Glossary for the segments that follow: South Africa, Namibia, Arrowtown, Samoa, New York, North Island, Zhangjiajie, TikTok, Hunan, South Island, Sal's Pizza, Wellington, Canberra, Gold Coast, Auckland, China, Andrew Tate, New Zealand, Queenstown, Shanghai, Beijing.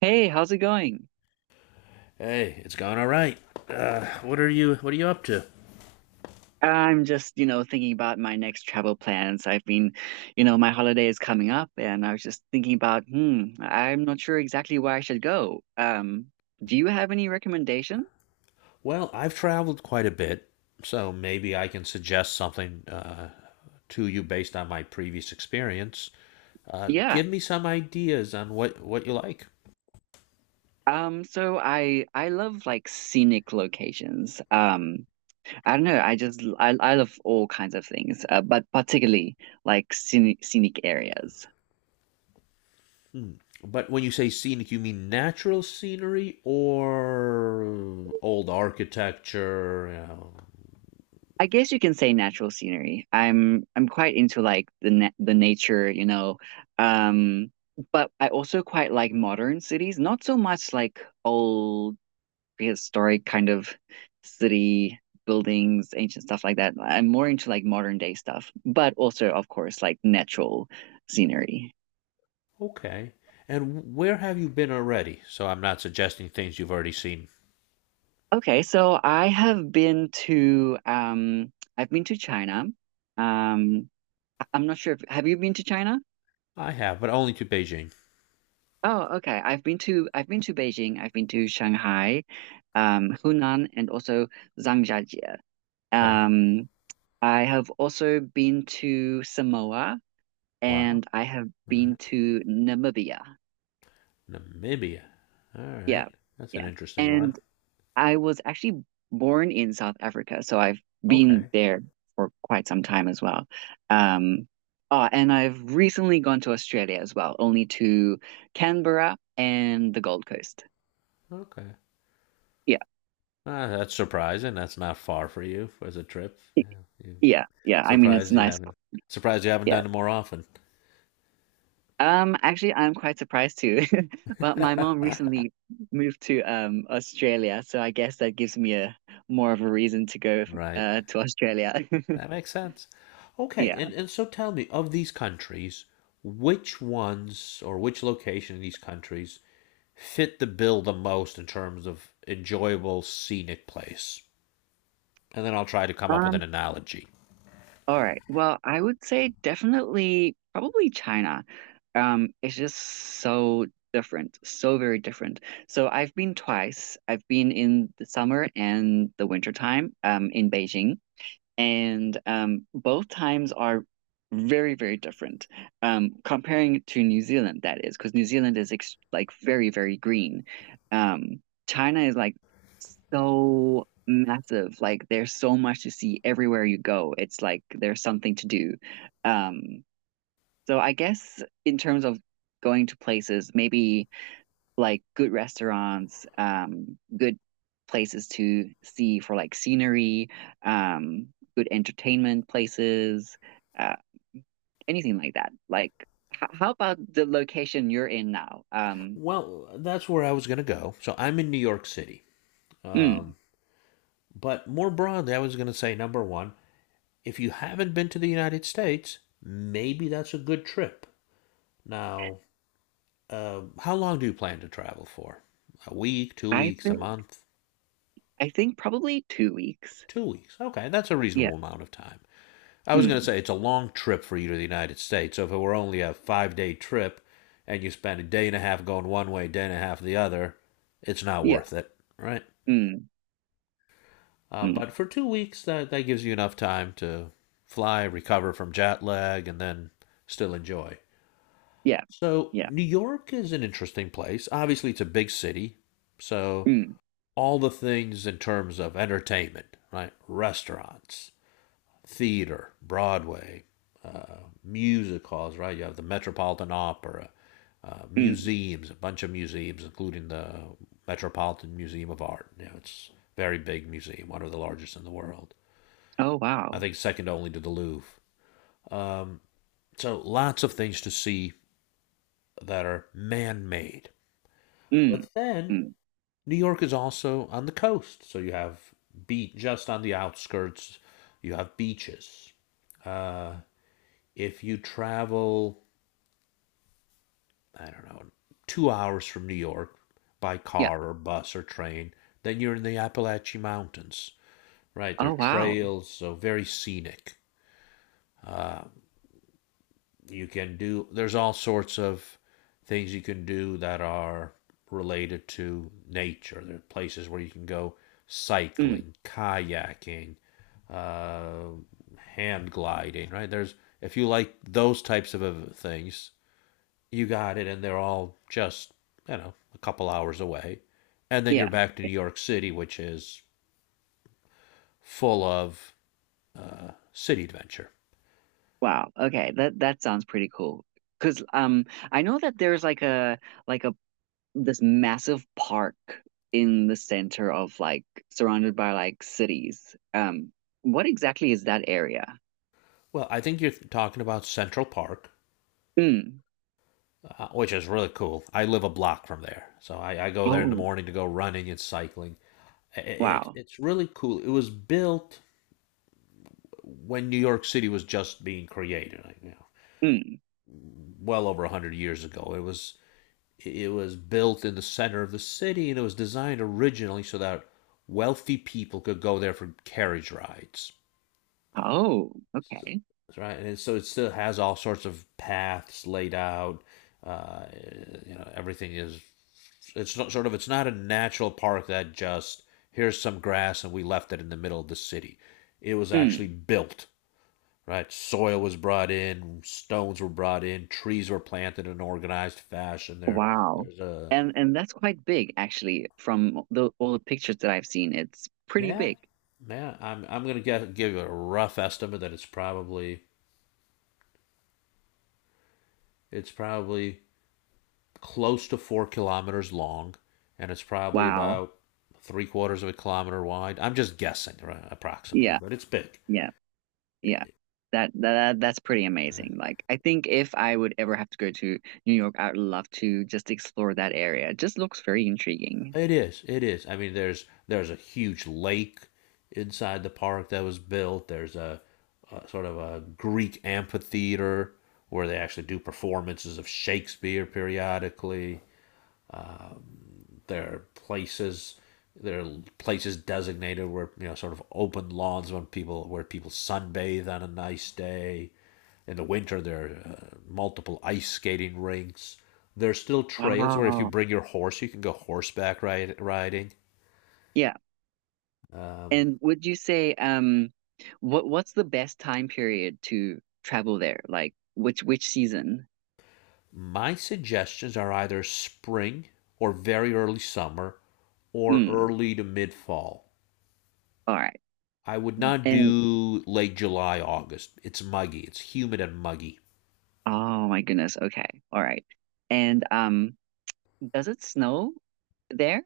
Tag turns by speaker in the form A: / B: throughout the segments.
A: Hey, how's it going?
B: Hey, it's going all right. What are you up to?
A: I'm just, you know, thinking about my next travel plans. I've been, you know, my holiday is coming up and I was just thinking about, I'm not sure exactly where I should go. Do you have any recommendation?
B: Well, I've traveled quite a bit, so maybe I can suggest something to you based on my previous experience.
A: Yeah.
B: Give me some ideas on what you like.
A: So I love like scenic locations. I don't know, I just I love all kinds of things, but particularly like scenic areas.
B: Hmm. But when you say scenic, you mean natural scenery or old architecture? You know?
A: I guess you can say natural scenery. I'm quite into like the nature, you know. Um, but I also quite like modern cities, not so much like old prehistoric kind of city buildings, ancient stuff like that. I'm more into like modern day stuff, but also of course like natural scenery.
B: Okay. And where have you been already? So I'm not suggesting things you've already seen.
A: Okay, so I have been to China. Um I'm not sure if have you been to China?
B: I have, but only to Beijing.
A: Oh, okay. I've been to Beijing. I've been to Shanghai, Hunan, and also Zhangjiajie.
B: Okay.
A: Um, I have also been to Samoa,
B: Wow.
A: and I have
B: All right.
A: been to Namibia.
B: Namibia. All right.
A: Yeah,
B: That's an
A: yeah.
B: interesting one.
A: And I was actually born in South Africa, so I've been
B: Okay.
A: there for quite some time as well. Um, and I've recently gone to Australia as well, only to Canberra and the Gold Coast.
B: Okay.
A: Yeah.
B: Ah, that's surprising. That's not far for you as a trip. Yeah, you
A: Yeah, yeah. I mean, it's
B: surprised you
A: nice.
B: haven't surprised you haven't
A: Yeah.
B: done it more often.
A: Actually, I'm quite surprised too. But my mom recently moved to Australia, so I guess that gives me a more of a reason to go
B: Right.
A: to Australia.
B: That makes sense. Okay, and,
A: Yeah.
B: and so tell me, of these countries, which ones or which location in these countries fit the bill the most in terms of enjoyable scenic place? And then I'll try to come up with an
A: Um,
B: analogy.
A: all right. Well, I would say definitely probably China. It's just so different, so very different. So I've been twice. I've been in the summer and the winter time, in Beijing. And both times are very, very different. Comparing to New Zealand, that is, because New Zealand is ex like very, very green. Um, China is like so massive. Like there's so much to see everywhere you go. It's like there's something to do. Um, so I guess in terms of going to places, maybe like good restaurants, good places to see for like scenery, um, good entertainment places, uh, anything like that. How about the location you're in now?
B: Well, that's where I was going to go. So I'm in New York City.
A: Mm,
B: Um, but more broadly, I was going to say number one, if you haven't been to the United States, maybe that's a good trip. Now, how long do you plan to travel for? A week, two
A: I
B: weeks, a
A: think
B: month?
A: I think probably 2 weeks.
B: 2 weeks. Okay, that's a
A: Yeah.
B: reasonable amount of time. I was going to
A: Mm,
B: say it's a long trip for you to the United States. So if it were only a 5 day trip and you spend a day and a half going one way, day and a half the other, it's not
A: yeah.
B: worth it, right?
A: Mm,
B: But
A: mm,
B: for 2 weeks, that gives you enough time to fly, recover from jet lag, and then still enjoy.
A: yeah.
B: So,
A: Yeah.
B: New York is an interesting place. Obviously, it's a big city. So,
A: Mm,
B: all the things in terms of entertainment, right? Restaurants, theater, Broadway, uh, music halls, right? You have the Metropolitan Opera,
A: mm.
B: museums, a bunch of museums, including the Metropolitan Museum of Art. You know, it's a very big museum, one of the largest in the world.
A: Oh
B: I
A: wow.
B: think second only to the Louvre. Um, so lots of things to see that are man made.
A: Mm,
B: But then
A: mm.
B: New York is also on the coast. So you have beach just on the outskirts, you have beaches. Uh, if you travel, I don't know, 2 hours from New York by
A: Yeah.
B: car or bus or train, then you're in the Appalachian Mountains. Right, there are
A: Oh wow.
B: trails, so very scenic. You can do There's all sorts of things you can do that are related to nature. There are places where you can go
A: Mm,
B: cycling, kayaking, uh, hand gliding, right? there's If you like those types of things, you got it, and they're all just a couple hours away, and then you're
A: yeah.
B: back to New
A: Yeah.
B: York City, which is full of city adventure.
A: Wow. Okay. That sounds pretty cool. 'Cause I know that there's like a this massive park in the center of like surrounded by like cities. What exactly is that area?
B: Well, I think you're talking about Central Park,
A: Mm.
B: which is really cool. I live a block from there, so I go there in the
A: Oh,
B: morning to go running and cycling. I- It,
A: wow.
B: it's really cool. It was built when New York City was just being created, like,
A: Mm.
B: well over 100 years ago. It was built in the center of the city, and it was designed originally so that wealthy people could go there for carriage rides.
A: Oh,
B: So,
A: okay.
B: right, and so it still has all sorts of paths laid out. Uh, you know, everything is it's not a natural park that just here's some grass and we left it in the middle of the city. It was actually
A: Mm.
B: built, right? Soil was brought in, stones were brought in, trees were planted in an organized fashion there.
A: Wow.
B: There's a
A: And that's quite big actually from the all the pictures that I've seen. It's pretty
B: Yeah,
A: big.
B: man, I'm going to get give you a rough estimate that it's probably close to 4 kilometers long and it's probably
A: Wow.
B: about three-quarters of a kilometer wide. I'm just guessing, right, approximately,
A: Yeah.
B: but it's big.
A: Yeah. Yeah.
B: It-
A: That's pretty
B: right?
A: amazing. Like I think if I would ever have to go to New York, I would love to just explore that area. It just looks very intriguing.
B: It is. It is. I mean, there's a huge lake inside the park that was built. There's a sort of a Greek amphitheater where they actually do performances of Shakespeare periodically. There are places there are places designated where sort of open lawns when people where people sunbathe on a nice day. In the winter, there are multiple ice skating rinks. There's still trails where if you
A: Wow.
B: bring your horse, you can go riding.
A: Yeah.
B: Um,
A: And would you say what what's the best time period to travel there? Like which season?
B: My suggestions are either spring or very early summer or
A: Mm.
B: early to mid fall.
A: All right.
B: I would not
A: And
B: do late July, August. It's muggy, it's humid and muggy.
A: oh my goodness. Okay. All right. And does it snow there?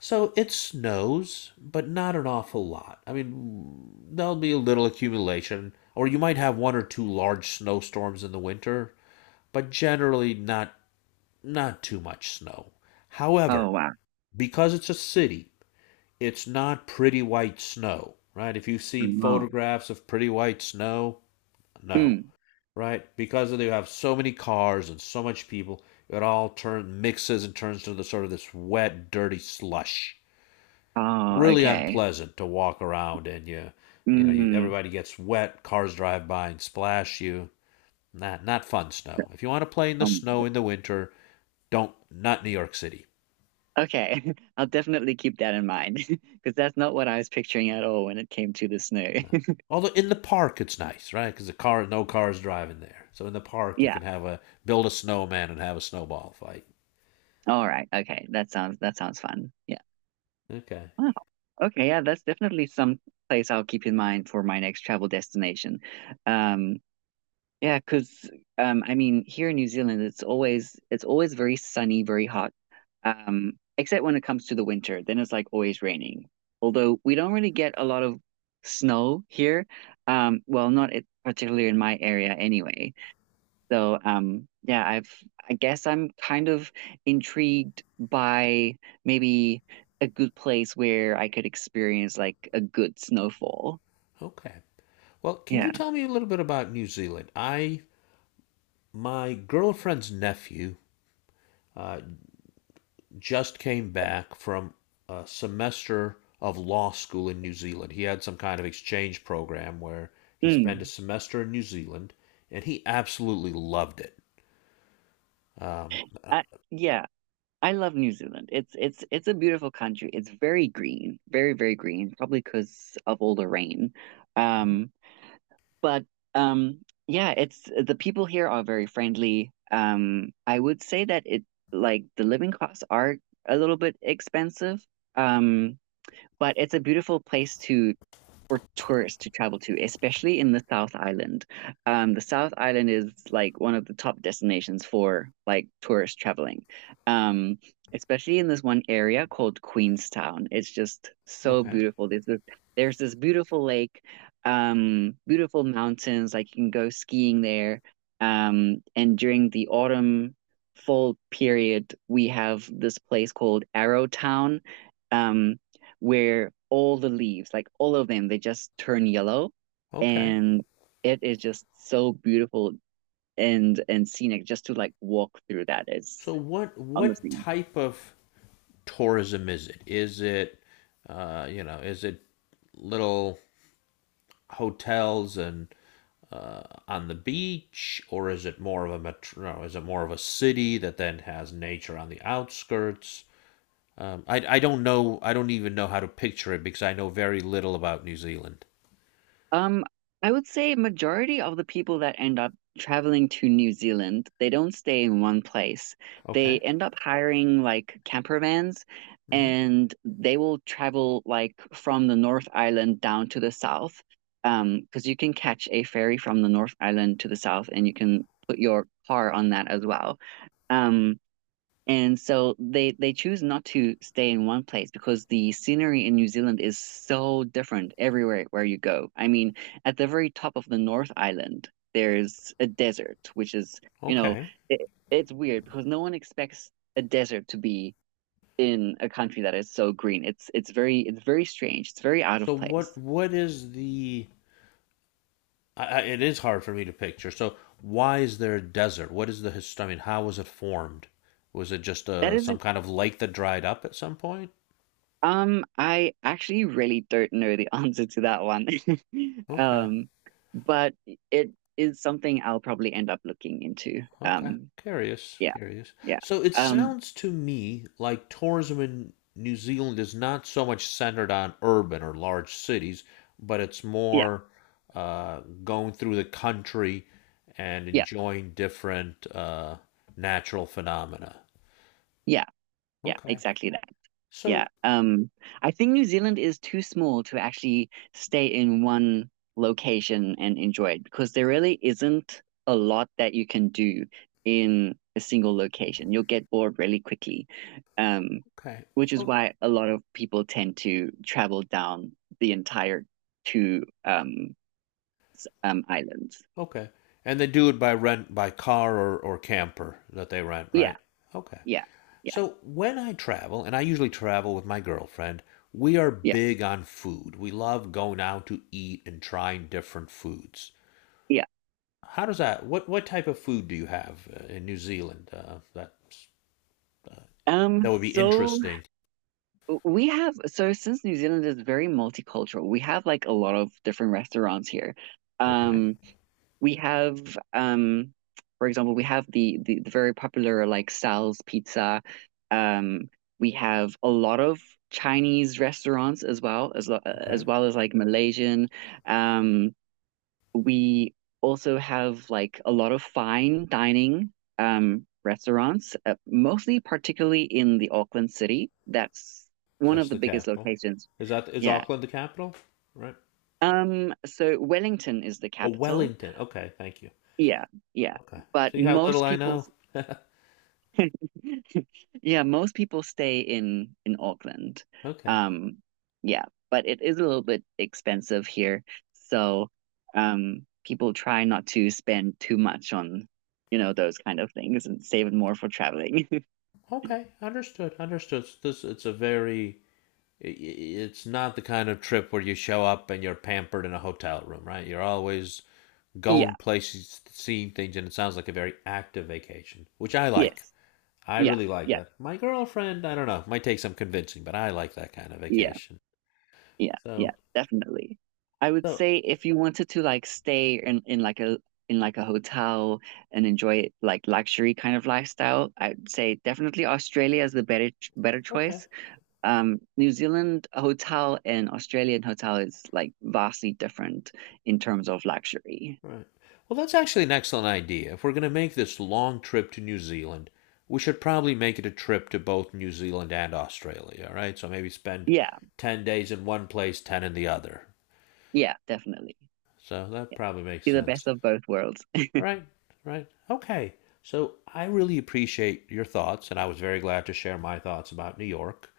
B: So it snows, but not an awful lot. I mean, there'll be a little accumulation, or you might have one or two large snowstorms in the winter, but generally not too much snow.
A: Oh
B: However,
A: wow.
B: because it's a city, it's not pretty white snow, right? If you've seen
A: No.
B: photographs of pretty white snow, no,
A: Mm.
B: right? Because they have so many cars and so much people, it all turn mixes and turns to the sort of this wet, dirty slush.
A: Oh,
B: Really
A: okay.
B: unpleasant to walk around, and
A: Mm.
B: everybody gets wet. Cars drive by and splash you. Not fun snow. If you want to play in the
A: Um
B: snow in the winter, don't not New York City.
A: Okay, I'll definitely keep that in mind because that's not what I was picturing at all when it came to the snow.
B: No. Although in the park it's nice, right? Because no cars driving there. So in the park you
A: Yeah.
B: can have a build a snowman and have a snowball fight.
A: All right. Okay. That sounds fun. Yeah.
B: Okay,
A: Wow. Okay. Yeah, that's definitely some place I'll keep in mind for my next travel destination. Um, Yeah, because I mean, here in New Zealand, it's always very sunny, very hot. Except when it comes to the winter, then it's like always raining. Although we don't really get a lot of snow here. Well, not it, particularly in my area anyway. So yeah, I guess I'm kind of intrigued by maybe a good place where I could experience like a good snowfall.
B: okay. Well, can
A: Yeah.
B: you tell me a little bit about New Zealand? I My girlfriend's nephew uh, just came back from a semester of law school in New Zealand. He had some kind of exchange program where he spent a
A: Mm.
B: semester in New Zealand, and he absolutely loved it. Um,
A: I, yeah. I love New Zealand. It's a beautiful country. It's very green, very green, probably because of all the rain.
B: Mhm.
A: Um, but um, yeah, it's the people here are very friendly. I would say that it like the living costs are a little bit expensive. Um, but it's a beautiful place to for tourists to travel to, especially in the South Island. The South Island is like one of the top destinations for like tourist traveling. Um, Especially in this one area called Queenstown. It's just so
B: Okay,
A: beautiful. There's this beautiful lake, beautiful mountains, like you can go skiing there. And during the autumn fall period, we have this place called Arrowtown. Um, where all the leaves, like all of them, they just turn yellow,
B: okay.
A: and it is just so beautiful and scenic just to like walk through that is
B: So what
A: honestly.
B: type of tourism is it? Is it uh, you know is it little hotels and on the beach, or is it more of a metro? No, is it more of a city that then has nature on the outskirts? I don't know. I don't even know how to picture it because I know very little about New Zealand.
A: Um, I would say majority of the people that end up traveling to New Zealand, they don't stay in one place. They
B: Okay.
A: end up hiring like camper vans
B: Hmm.
A: and they will travel like from the North Island down to the south. Because you can catch a ferry from the North Island to the south and you can put your car on that as well. Um, and so they choose not to stay in one place because the scenery in New Zealand is so different everywhere where you go. I mean, at the very top of the North Island, there's a desert, which is, you know,
B: Okay.
A: it, it's weird because no one expects a desert to be in a country that is so green. It's very strange. It's very out
B: So
A: of place.
B: what is the I, it is hard for me to picture. So why is there a desert? What is the history? I mean, how was it formed? Was it just
A: That
B: a
A: is.
B: some kind of lake that dried up at some point?
A: I actually really don't know the answer to that one.
B: Okay,
A: Um, but it is something I'll probably end up looking into.
B: okay. Curious,
A: Yeah,
B: curious.
A: yeah.
B: So it
A: Um,
B: sounds to me like tourism in New Zealand is not so much centered on urban or large cities, but it's
A: yeah,
B: more going through the country and
A: yeah,
B: enjoying different natural phenomena.
A: yeah, yeah,
B: Okay.
A: exactly.
B: So,
A: Yeah. I think New Zealand is too small to actually stay in one location and enjoy it because there really isn't a lot that you can do in a single location. You'll get bored really quickly. Um,
B: okay.
A: which is
B: Well,
A: why a lot of people tend to travel down the entire two um islands.
B: okay. And they do it by by car or camper that they rent,
A: Yeah,
B: right? Okay.
A: yeah, yeah,
B: So when I travel, and I usually travel with my girlfriend, we are
A: yeah,
B: big on food. We love going out to eat and trying different foods.
A: yeah.
B: What type of food do you have in New Zealand that's, uh,
A: Um,
B: that would be
A: so
B: interesting?
A: We have so since New Zealand is very multicultural, we have like a lot of different restaurants here.
B: Okay.
A: Um, we have For example, we have the very popular like Sal's Pizza. Um, we have a lot of Chinese restaurants as well as lo-
B: Okay.
A: as well as like Malaysian. Um, we also have like a lot of fine dining restaurants, mostly particularly in the Auckland city. That's one
B: That's
A: of the
B: the
A: biggest
B: capital.
A: locations.
B: Is
A: Yeah.
B: Auckland the capital? Right.
A: Wellington is the
B: Oh,
A: capital.
B: Wellington. Okay. Thank you.
A: Yeah, yeah.
B: Okay.
A: But
B: See how little
A: most
B: I
A: people.
B: know?
A: Yeah, most people stay in Auckland.
B: Okay.
A: Um, yeah, but it is a little bit expensive here. So, people try not to spend too much on, you know, those kind of things and save it more for traveling.
B: Okay, understood, understood. So this it's a very I- it's not the kind of trip where you show up and you're pampered in a hotel room, right? You're always going
A: Yeah,
B: places, seeing things, and it sounds like a very active vacation, which I like.
A: yes.
B: I
A: Yeah,
B: really like
A: yeah,
B: that. My girlfriend, I don't know, might take some convincing, but I like that kind of
A: yeah,
B: vacation.
A: yeah,
B: So,
A: yeah, definitely. I would
B: so,
A: say if you wanted to like stay in in like a hotel and enjoy like luxury kind of lifestyle, I'd say definitely Australia is the better
B: okay.
A: choice. New Zealand hotel and Australian hotel is like vastly different in terms of luxury.
B: Right. Well, that's actually an excellent idea. If we're going to make this long trip to New Zealand, we should probably make it a trip to both New Zealand and Australia. All right. So maybe spend
A: Yeah,
B: 10 days in one place, 10 in the other.
A: yeah, definitely.
B: So that
A: Yeah.
B: probably makes
A: See the
B: sense.
A: best of both worlds.
B: Right, right. Okay. So I really appreciate your thoughts, and I was very glad to share my thoughts about New York.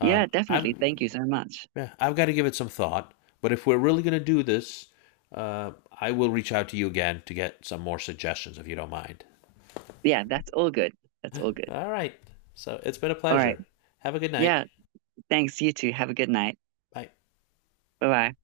A: Yeah,
B: I've
A: definitely. Thank you so much.
B: Yeah, I've got to give it some thought, but if we're really going to do this, uh, I will reach out to you again to get some more suggestions if you don't mind.
A: Yeah, that's all good. That's all good.
B: All right. So it's been a
A: All right.
B: pleasure. Have a good night.
A: Yeah, thanks. You too. Have a good night.
B: Bye.
A: Bye bye.